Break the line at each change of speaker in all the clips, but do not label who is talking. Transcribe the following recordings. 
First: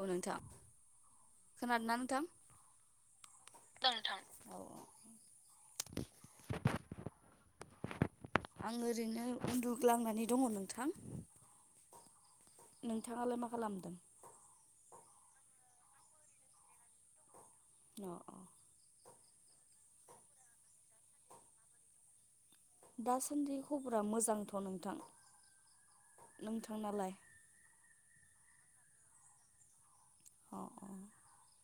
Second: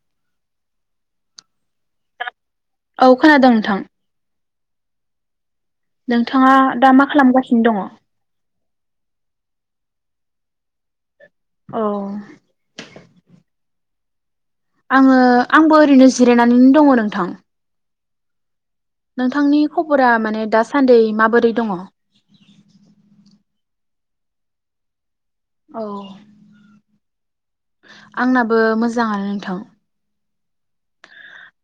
औ नोंथां खोनादों ना नोंथां
औ खोनादों नोंथां
औ ओ
नोंथाङा दा मा खालामगासिनो दङ
आं ओरैनो उन्दुग्लांनानै दङ नोंथां
ओ
नोंथाङालाय मा खालामदों
आङो आंबो ओरैनो जिरायनानैनो दङ नोंथां
अ ओ
नोंथांनि खबरा माने दासान्दि माबोरै दङ
दासान्दि खबरा मोजांथ' नोंथां
औ
नोंथांना लाय
आंनाबो मोजाङानो नोंथां
अ अ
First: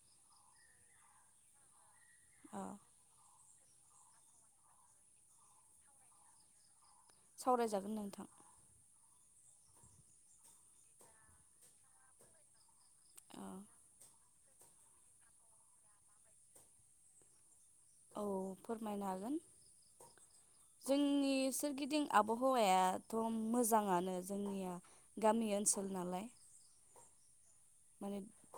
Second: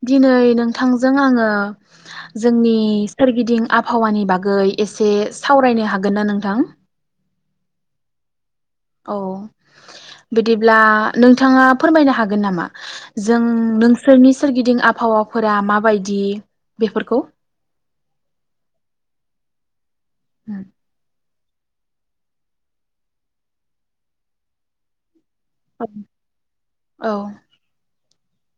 दिनै नोंथांजों आङो
अ
जोंनि सोरगिदिं आबहावानि बागै एसे सावरायनो हागोन ना नोंथां
सावरायजागोन नोंथां
औ बिदिब्ला नोंथाङा फोरमायनो हागोन नामा जों नोंसोरनि सोरगिदिं आबहावाफोरा माबायदि बेफोरखौ
औ फोरमायनो हागोन जोंनि सोरगिदिं आबहावायाथ' मोजाङानो जोंनिया गामि ओनसोल नालाय
औ
माने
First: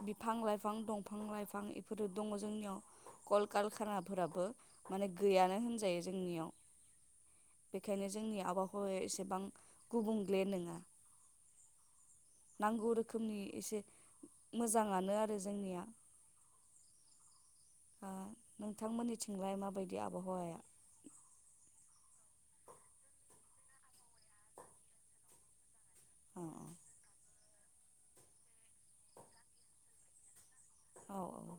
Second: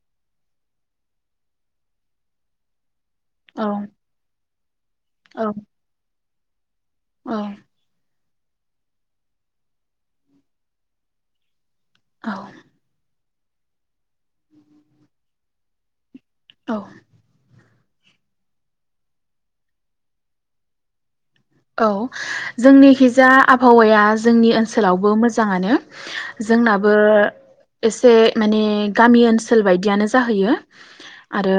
बिफां लाइफां दंफां लाइफां बेफोरो दङ जोंनियाव कल
औ
कारखानाफोराबो माने
औ
गैयानो होनजायो जोंनियाव
औ
बेखायनो जोंनिया आबाहावाया एसेबां गुबुंग्ले नङा।
औ
नांगौ रोखोमनि एसे मोजाङानो आरो जोंनिया।
औ
आ नोंथांमोननिथिंलाय माबायदि आबहावाया?
औ जोंनिखिजा आबहावाया जोंनि ओनसोलावबो मोजाङानो।
औ
जोंनाबो एसे माने गामि ओनसोल बायदियानो जाहैयो।
औ
आरो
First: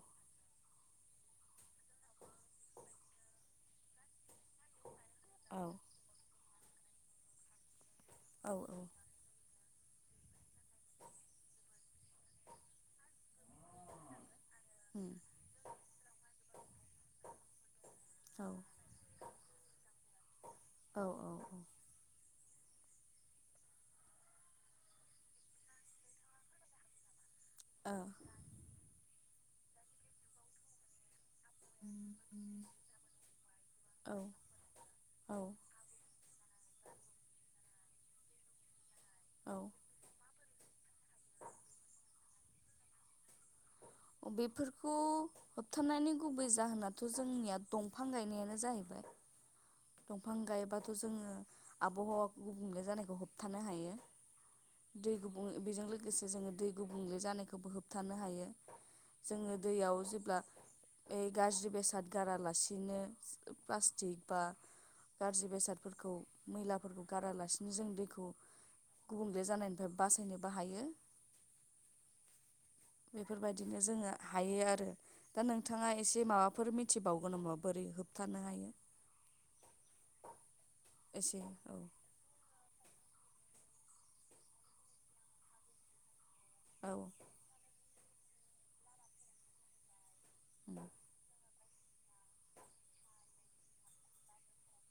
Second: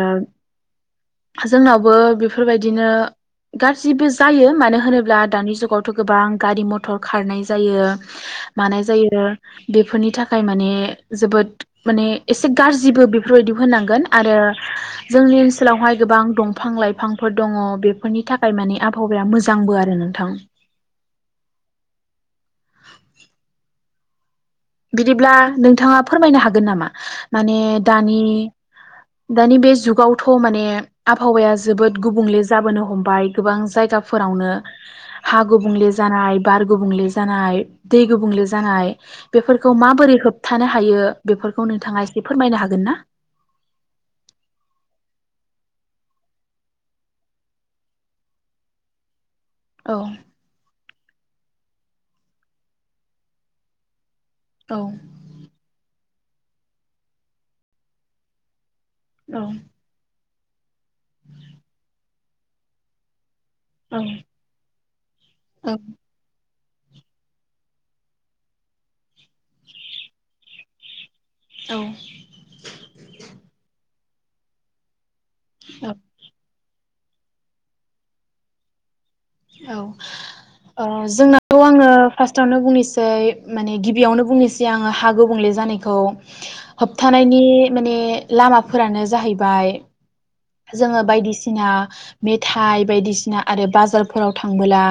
जोंनावबो बेफोरबायदिनो गारजिबो जायो होनोब्ला दानि
औ
जुगावथ' गोबां गारि मथर खारनाय जायो
औ औ
मानाय जायो बेफोरनि थाखाय माने जोबोद माने एसे गारजिबो बेफोरबायदि होनांगोन आरो
उम
जोंनि ओनसोलावहाय गोबां दंफां लाइफांफोर दङ बेफोरनि
औ
थाखाय माने आबहावाया मोज आरो नोंथां।
औ औ औ
[inaudible] बिदिब्ला नोंथाङा फोरमायनो हागोन नामा? माने दानि दानि बे जुगावथ' माने आब हावाया जोबोद गुबुंले जाबोनो हमबाय गोबां
ओ
जायगाफोरावनो
औ
हा गुबुंले जानाय बार गुबुंले जानाय दै गुबुंले जानाय
औ
बेफोरखौ माबोरै होब थानो हायो बेफोरखौ नोंथाङा एसे फोरमायनो हागोन ना?
बेफोरखौ होबथनायनि गुबै जाहोनाथ' जोंनिया दंफां गायनायानो जाहैबाय
औ
दंफां गायोबाथ' जोङो आबहावा गुबुंले जानायखौ होबथानो हायो।
औ
दै गुबुं बेजों लो गोसे जोङो दै गुबुंले जानायखौबो होबथानो हायो।
औ
जोङो दैयाव जेब्ला ए गाज्रि बेसाद गारालासिनो प्लास्टिक
औ
बा गाज्रि बेसादफोरखौ मैलाफोरखौ गारालासिनो जों दैखौ गुबुंले जानायनिफ्राय बासायनोबो हायो
औ
बेफोरबायदिनो जोङो हायो आरो दा नोंथाङा एसे माबाफोर मि थिबावगोन नामा बोरै होबथानो हायो
औ ओ
एसे
जोंनाथ'
औ
आङो फार्स्टआवनो बुंनि सै माने गिबियावनो बुंनोसै आङो हा गुबुंले जानायखौ
औ
होबथानायनि माने लामाफोरानो जाहैबाय
उम
जोङो बायदि सिना मेथाइ बायदिसिना आरो बाजारफोराव थांबोला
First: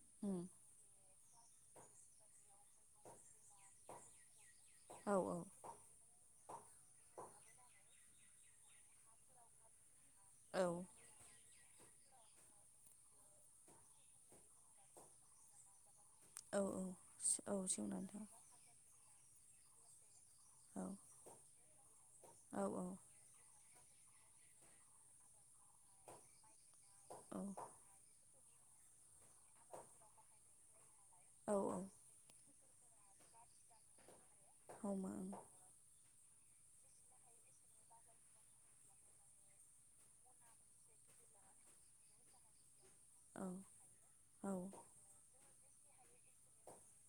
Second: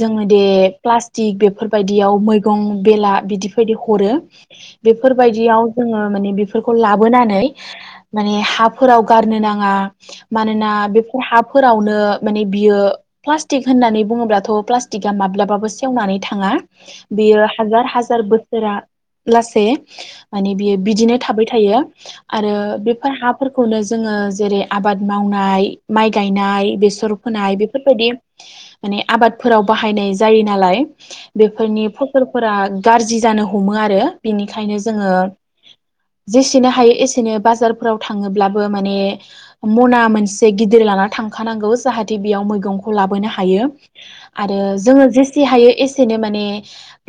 जोङो दे प्ला टिग बेफोरबायदियाव मैगं बेला बिदि बेबादि हरो
औ
बेफोरबायदियाव जोङो माने बेफोरखौ लाबोनानै माने हाफोराव गारनो ना ङा
औ
मानोना बेफोर हा फोरावनो माने बियो प्लास्टिक होननानै बुङोब्लाथ' प्लास्टिका माब्लाबाबो सेेवनानै थाङा
औ
बियो
औ
हाजार
सेवनानै
हाजार
थां
बोसोरा लासे माने बियो
औ
बिदिनो थाबाय थायो आरो
औ
बेफोर हाफोर खौनो जोङो जेरै आबाद मावनाय माइ गायनाय बेसर
औ
फोनाय बेफोरबायदि माने आबादफोराव बाहायनाय जायो नालाय
औ
बेफोरनि फसलफोरा गाज्रि जानो हमो आरो बिनिखायनो
औ
जोङो जेसेनो हायो एसेनो बाजारफोराव थाङोब्लाबो माने मना मोनसे गिदिर लाना थांखानांगौ जाहाथे बेयाव मैगं खौ लाबोनो हायो
औ
आरो जोङो जे से हायो एसेनो माने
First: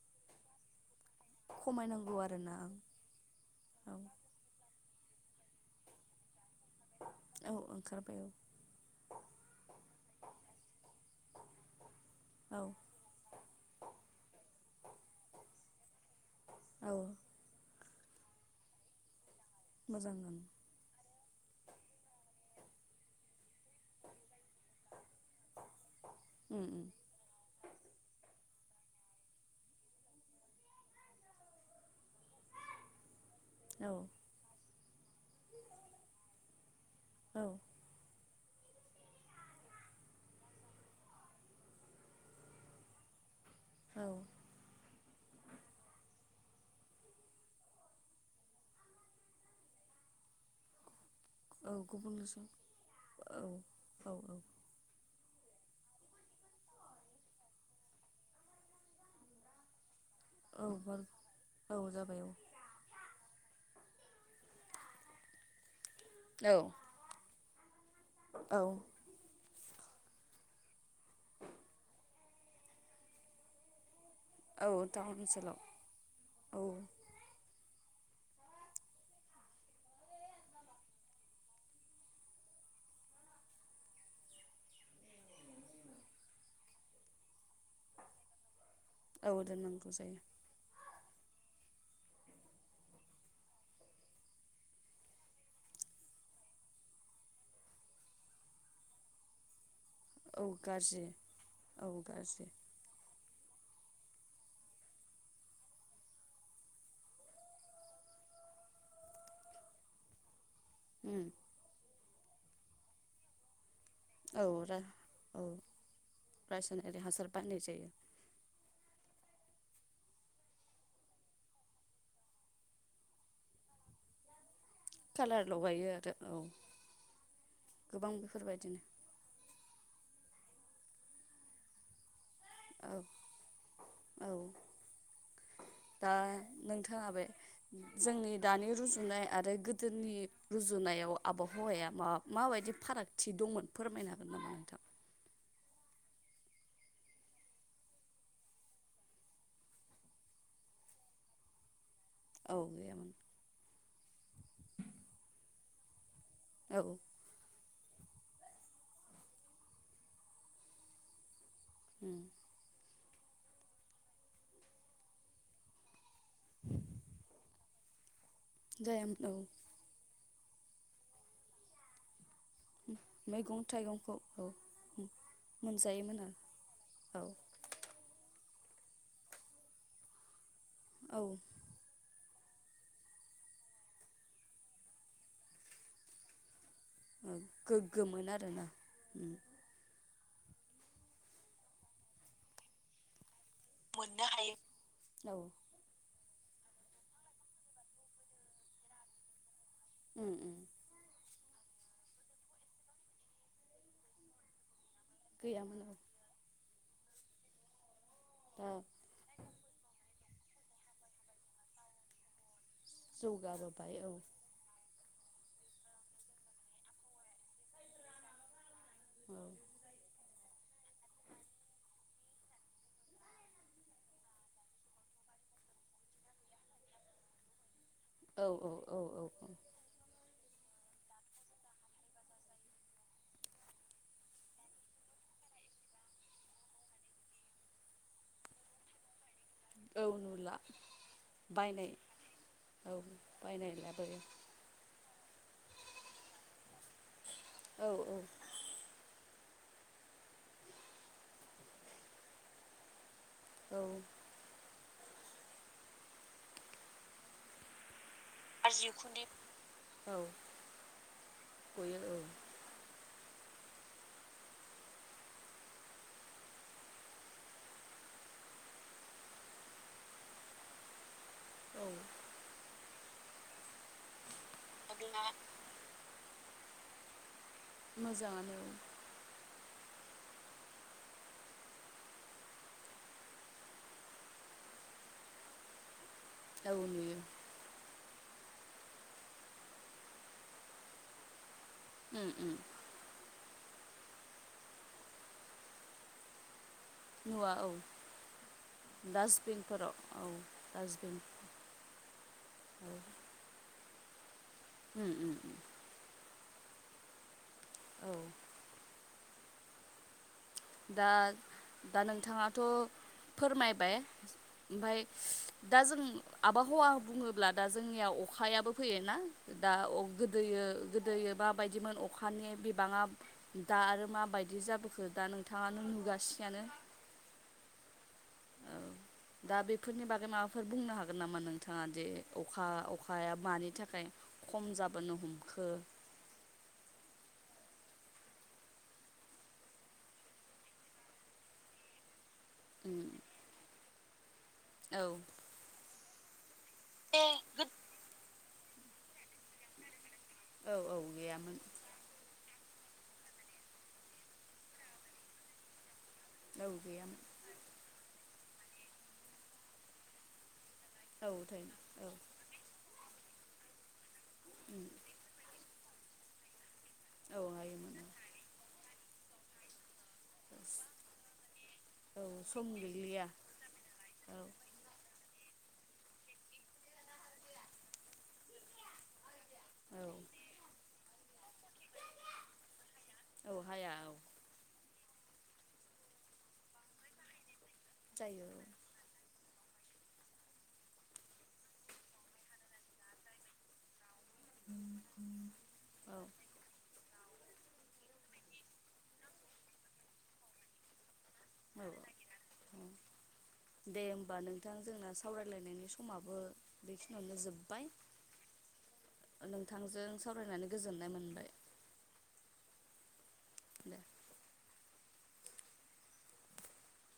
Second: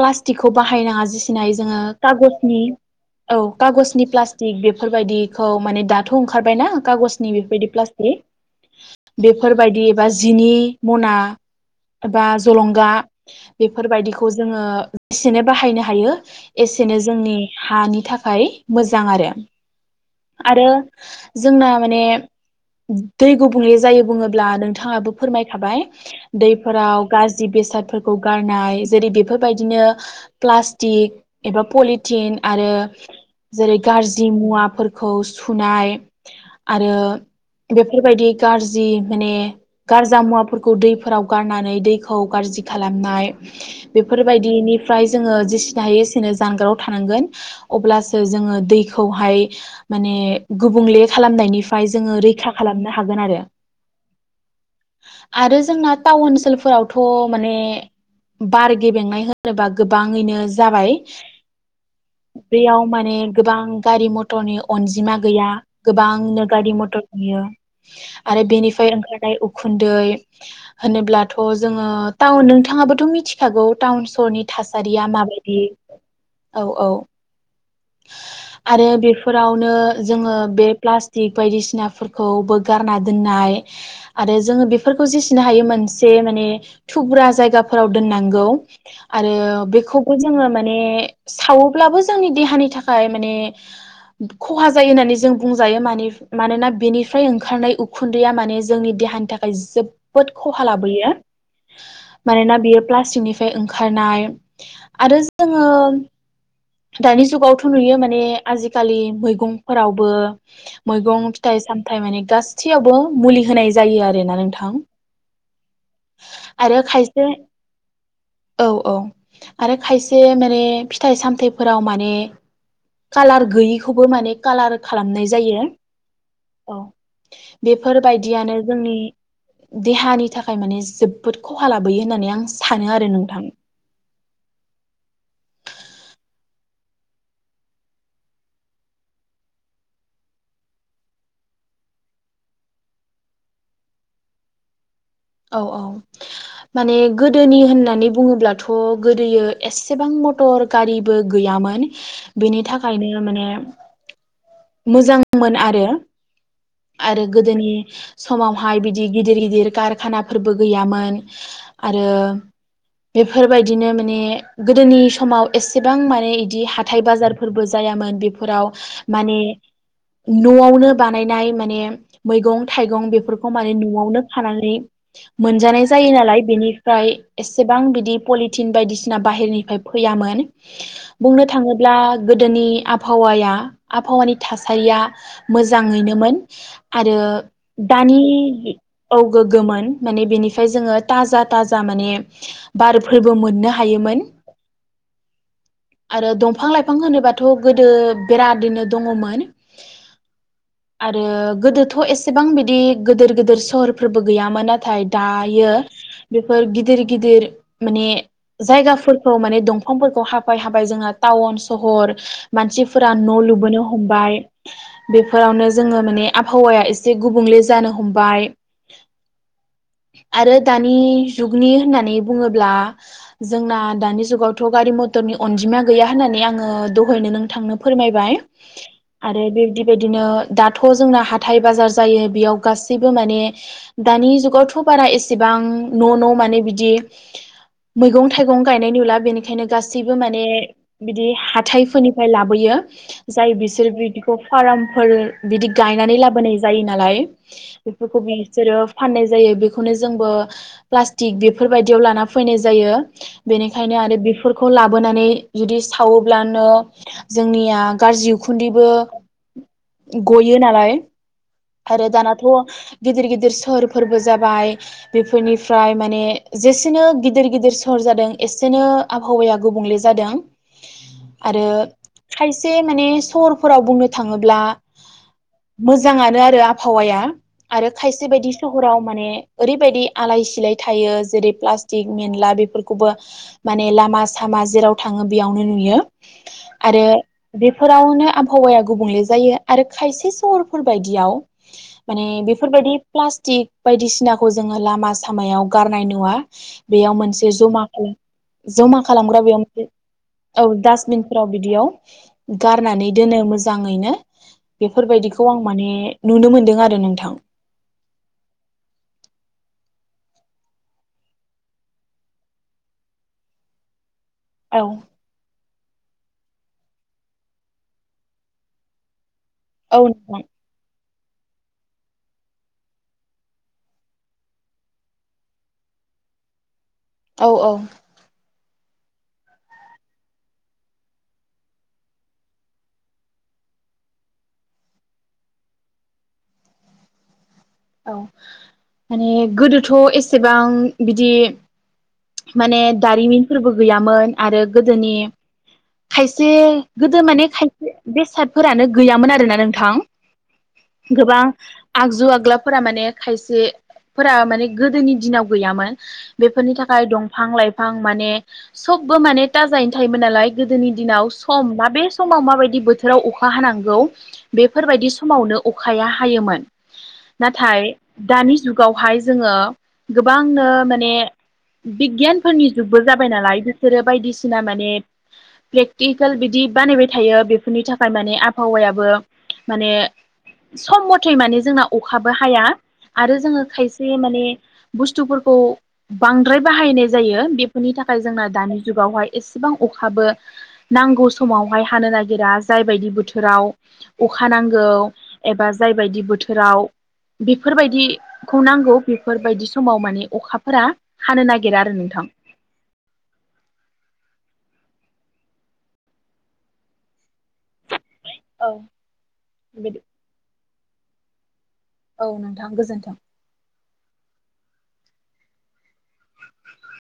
प्लासटिक बाहायनो नांङा जेसेनो हायो जोङो
खमायनांगौ आरोना
कागजनि
आं
औ
औ
कागजनि प्लासटिक बे बेफोरबायदिखौ माने दाथ' ओंखारबायना
औ
बेफोरबायदि प्लासटिक
ओंखारबाय
बेफोरबादि बा जिनि मना बा
औ
जलंगा बेफोरबायदिखौ जोङो जेसेनो बाहायनो हायो
औ
एसेनो जोंनि हानि थाखाय मोजां आरो
मोजां ओं
आरो जोंना माने दैे गुबुंले जायो बुङोब्ला नोंथाङाबो फोरमायखाबाय
उम उम
दैफोराव गाज्रि बेसादफोरखौ गारनाय जेरै बेफोरबायदिनो प्लास्टिक एबा पलिथिन आरो जेरै
औ
गाज्रि मुवा फोर खौ सुनाय आरो
औ
बेफोरबायदि गाज्रि माने गारजा मुवाफोरखौ दैफोराव गारनानै दैखौ गाज्रि खालामनाय
औ
बेफोरबायदिनि फ्राय जोंओ जेसेनो हायो एसेनो जानगाराव‌ थानांगोन अब्लासो जों दैखौहाय माने गुबुंले
औ
खालामनायनिफ्राय जोङो
गुबुनजों
रैखा खालामनो हागोन आरो
औ औ औ
आरो जोंना टाउन ओनसोलफोरावथ' माने बारगे बेंनाय होनोबा गोब बाङैनो
औ
जाबाय
बार औ जाबाय
बेयाव माने गोबां गारि मथरनि अनजिमा गैया गोबांनो
औ औ
गारि म ओम आरो
औ
बेनिफ्राय ओंखार उब उखुन्दै होनोब्लाथ' जोङो टाउन नोंथाङाबोथ' मिथिखागौ टाउन सरनि
औ
थासारिया
टाउन
माबायदि
ओनसोलाव
औ औ आरो बेफोरावनो जोङो बे प्लास्टिक बायदिसि मुवाफोरखौबो गारना दोननाय आरो जोङो बेफोरखौ जेसिनो हायो मोनसे माने थुब्रा जायगाफोराव दोननांगौ आरो
औ दोननांगौ
बेखौबो
जायो
जोङो माने सावोब्लाबो जोंनि देहानि थाखाय माने खहा जायो होननानै जों बुंजायो माने मानोना बेनिफ्राय ओंखारनाय उखुन्दैया माने जोंनि देहानि थाखाय जोब बोद
औ
खहा
गाज्रि
लाबोयो
औ गाज्रि
मानोना बियो प्लास्टिकनि फ्राय ओंखारनाय आरो जोङो दानि जुगावथ' नुयो माने आजिकालि मैगंफोरावबो
उम
मैगं फिथाइ साम थाय माने गासैयावबो मुलि होनाय जायो आरोना
औ
नोंथां
रा औ
आरो
रासायनारि हासार
खायसे
बाहायनाय जायो
औ औ आरो खायसे माने फिथाइ सामथाय फोराव माने कालार गैयैखौबो माने कालार खालामनाय
कालार
जायो
लगायो आरो
औ
गोबां
बेफोरबायदियानो जोंनि
बेफोरबायदिनो
देहानि थाखाय माने जोबोद खहा लाबोयो होननानै आं सानो आरो नोंथां।
औ औ दा नोंथाङा बे जोंनि दानि रुजुनाय आरो गोदोनि रुजुनायाव आबहावाया मा माबायदि फारागथि दंमोन फोरमायनो हागोन नामा नोंथां?
औ औ माने गोदोनि होननानै बुङोब्लाथ' गोदोयो एसेबां मटर गारिबो गैयामोन।
औ
बेनि
गैयामोन
थाखायनो माने [unintelligible]
औ
आरो गोदोनि समावहाय बिदि गिदिर गिदिर कारखानाफोरबो गैयामोन। आरो
उम
बेफोरबायदिनो माने गोदोनि समाव एसेबां मा ने इदि हाथाय बाजार फोरबो जायामोन बे फोराव
जायामोन औ
माने न'आवनो बानायनाय मा ने मैगं थाइगं बेफोरखौ
मैगं
माने
थाइगंखौ
न'आवनो
औ
खानानै मोनजानाय जायो
मोनजायोमोन
नालाय बेनिफ्राय
आरो
एसेबां बिदि पलि थिन बायदिसिना बाहेरनिफ्राय फैयामोन।
औ
बुंनो थाङोब्ला गोदोनि आबहावाया आबहावानि थासारिया मोजाङैनोमोन। आरो
औ
दानि
गोग्गोमोन आरोना
औ
उम
गोग्गोमोन। माने बेनिफाय जोङो ताजा ताजा माने बारफो बो मोननो होयोमोन।
मोननो हायो औ
आरो दंफां लाइफां होनोबाथ' गोदो बेराद दैनो दङमोन।
उम उम
रो गोदोथ' एसेबां बिदि गोदोर गोदोर सहरफोरबो गैयामोन नाथाय दायो
गैयामोन औ
बेफोर गिद दिर गिदिर माने
दा
जायगाफोरखौ माने दंफांफोरखौ हा बाय हाबाय जोंना टाउन सहर मानसिफोरा न' लुबोनो
जौगाबोबाय औ
हमबाय। बेफोरावनो जोङो माने आबहावाया एसे गुबुंले जानो हमबाय
औ
आरो दानि जुगनि होननानै बुङोब्ला जोंना दानि जुगावथ' गारि मथरनि अनजिमाया गैया होननानै आङो दहायनो नोंथांनो फोरमायबाय
औ औ औ औ
आरो
औ
बिबदि बेदिनो दाथ' जोंना हाथाइ बाजार जायो बेयाव गासैबो माने दानि जुगावथ' बारा एसेबां न' न' माने बिदि मैगं थाइगं गायनाय नुला बेनि खायनो
औ
गासैबो माने
नुला
बिदि
बायनाय
हाथाइफोरनिफ्राय लाबोयो
औ
जाय
बायनाय
बिसोर
लाबोयो
बिदिखौ फारामफोर बिदि गायनानै लाबोनाय जायो नालाय
औ
बेफोरखौ
औ
बिसोरो फानै जायो बेखौनो जोंबो प्लास्टिक बेफोरबायदियाव लाना फैनाय जायो
औ
बेनिखायनो आरो बेफोरखौ ला बोनानै जुदि सावोब्लानो जोंनिया ओ गाज्रि उखुनदैबो
गाज्रि उखुन्दै औ
गयो नालाय
गयो
आरो
औ
दानाथ' गिदिर गिदिर सहरफोरबो जाबाय बेफोरनिफ्राय माने जेसेनो गिदिर गिदिर सहर जादों एसेनो आबहावाया गुबुंले जादों आरो
औ
खायसे माने सहरफोराव बुंनो थाङोब्ला मोजांआनो आ ओ आबहावाया आरो खायसे बायदि
मोजाङानो
सहराव माने ओरैबायदि आलाय सिलाय थायो जेरै प्लास्टिक मेनला बेफोरखौबो माने लामा सामा जेराव थाङो बेयावनो नुयो
औ औ
आरो
नुयो
बेफोरावनो आ हावाया गुबुंले जायो आरो खायसे सहरफोर बायदियाव माने
उम उम
बेफोरबायदि प्लास्टिक बायदिसिनाखौ जोङो लामा सामायाव गारनाय नुवा बेयाव मोनसे
नुवा औ
जमा जमा खालामग्रा बेयाव औ
डास्टबिन
डासटबिनफोराव बिदियाव
औ
गारनानै दोनो मोजाङैनो
उम उम
बेफोरबायदिखौ
उम
आं माने नुनो मोनो दों आरो नोंथां
औ दा दा नोंथाङाथ' फोरमायबाय
औ
ओमफाय दाजों आबहावा बुङोब्ला दा जोंनिया अखायाबो फैयोना? दा अ
औ नोंथां
गोदोयो गोदो माबायदिमोन अखानि बिबाङा दा आरो माबायदि जाबोखो दा नों थाङानो नुगासिआनो
औ औ
औ दा बेफोरनि बागै माबाफोर बुंनो हागोन नामा नोंथाङा दि अखा अखाया मानि थाखाय खम जाबोनो हमखो
औ माने गोदोथ' एसेबां बिदि माने
उम
दारिमिनफोरबो गैयाम मोन आरो
औ
गोदोनि खायसे गोदो माने खायसे बेसाद फोरानो गैयामोन आरोना नोंथां
औ औ
गोबां
गैयामोन
आगजु आग्ला फोरा माने खायसेफोरा माने गोदोनि दिनाव गैयामोन
औ
बेफोरनि थाखाय
गैयामोन
दंफां लाइफां माने सबबो माने थाजायैनो थायोमोन नालाय गोदोनि
औ
दिनाव सम
थारैनो
ना
औ
बे समाव माबायदि बोथोर बोथोराव अखा हानांगौ
उम
बेफोरबायदि समावनो अखाया हायोमोन
औ
नाथाय
हायोमोन औ
दानि जुगावहाय जोङो गोबांनो माने
औ सम
बिगियानफोरनि जुगबो
गैलिया
जाबाय नालाय बिसोरो
औ
बायदिसिना माने प्रेक्टिकेल बिदि बानायबाय थायो बेफोरनि थाखाय माने आबहावायाबो माने
औ
सम [unintelligible] थे माने जोंखौ अखाबो हाया आरो
औ
जोङो
हाया औ
खायसे माने बुस्थुफोरखौ बांद्राय बाहायनाय जायो [unintelligible] बेनि थाखाय जोंना
जायो औ
दानि जुगावहाय एसेबां अखाबो नांगौ समावहाय हानो नागिरा जाय बायदि बोथोराव अखा नांगौ एबा जाय
औ
बायदि बोथोराव बेफोरबायदिखौ नांगौ बेफोरबायदि समाव माने अखाफोरा हानो नागिरा
औ
आरो नोंथां।
दे होमबा नोंथां जोंना सावरायलायनायनि समाबो बेखिनियावनो जोब
औ
नोंथां
बेबायदि
सावरायनानै गोजोननाय मोनबाय
औ नोंथां गोजोन्थों
दे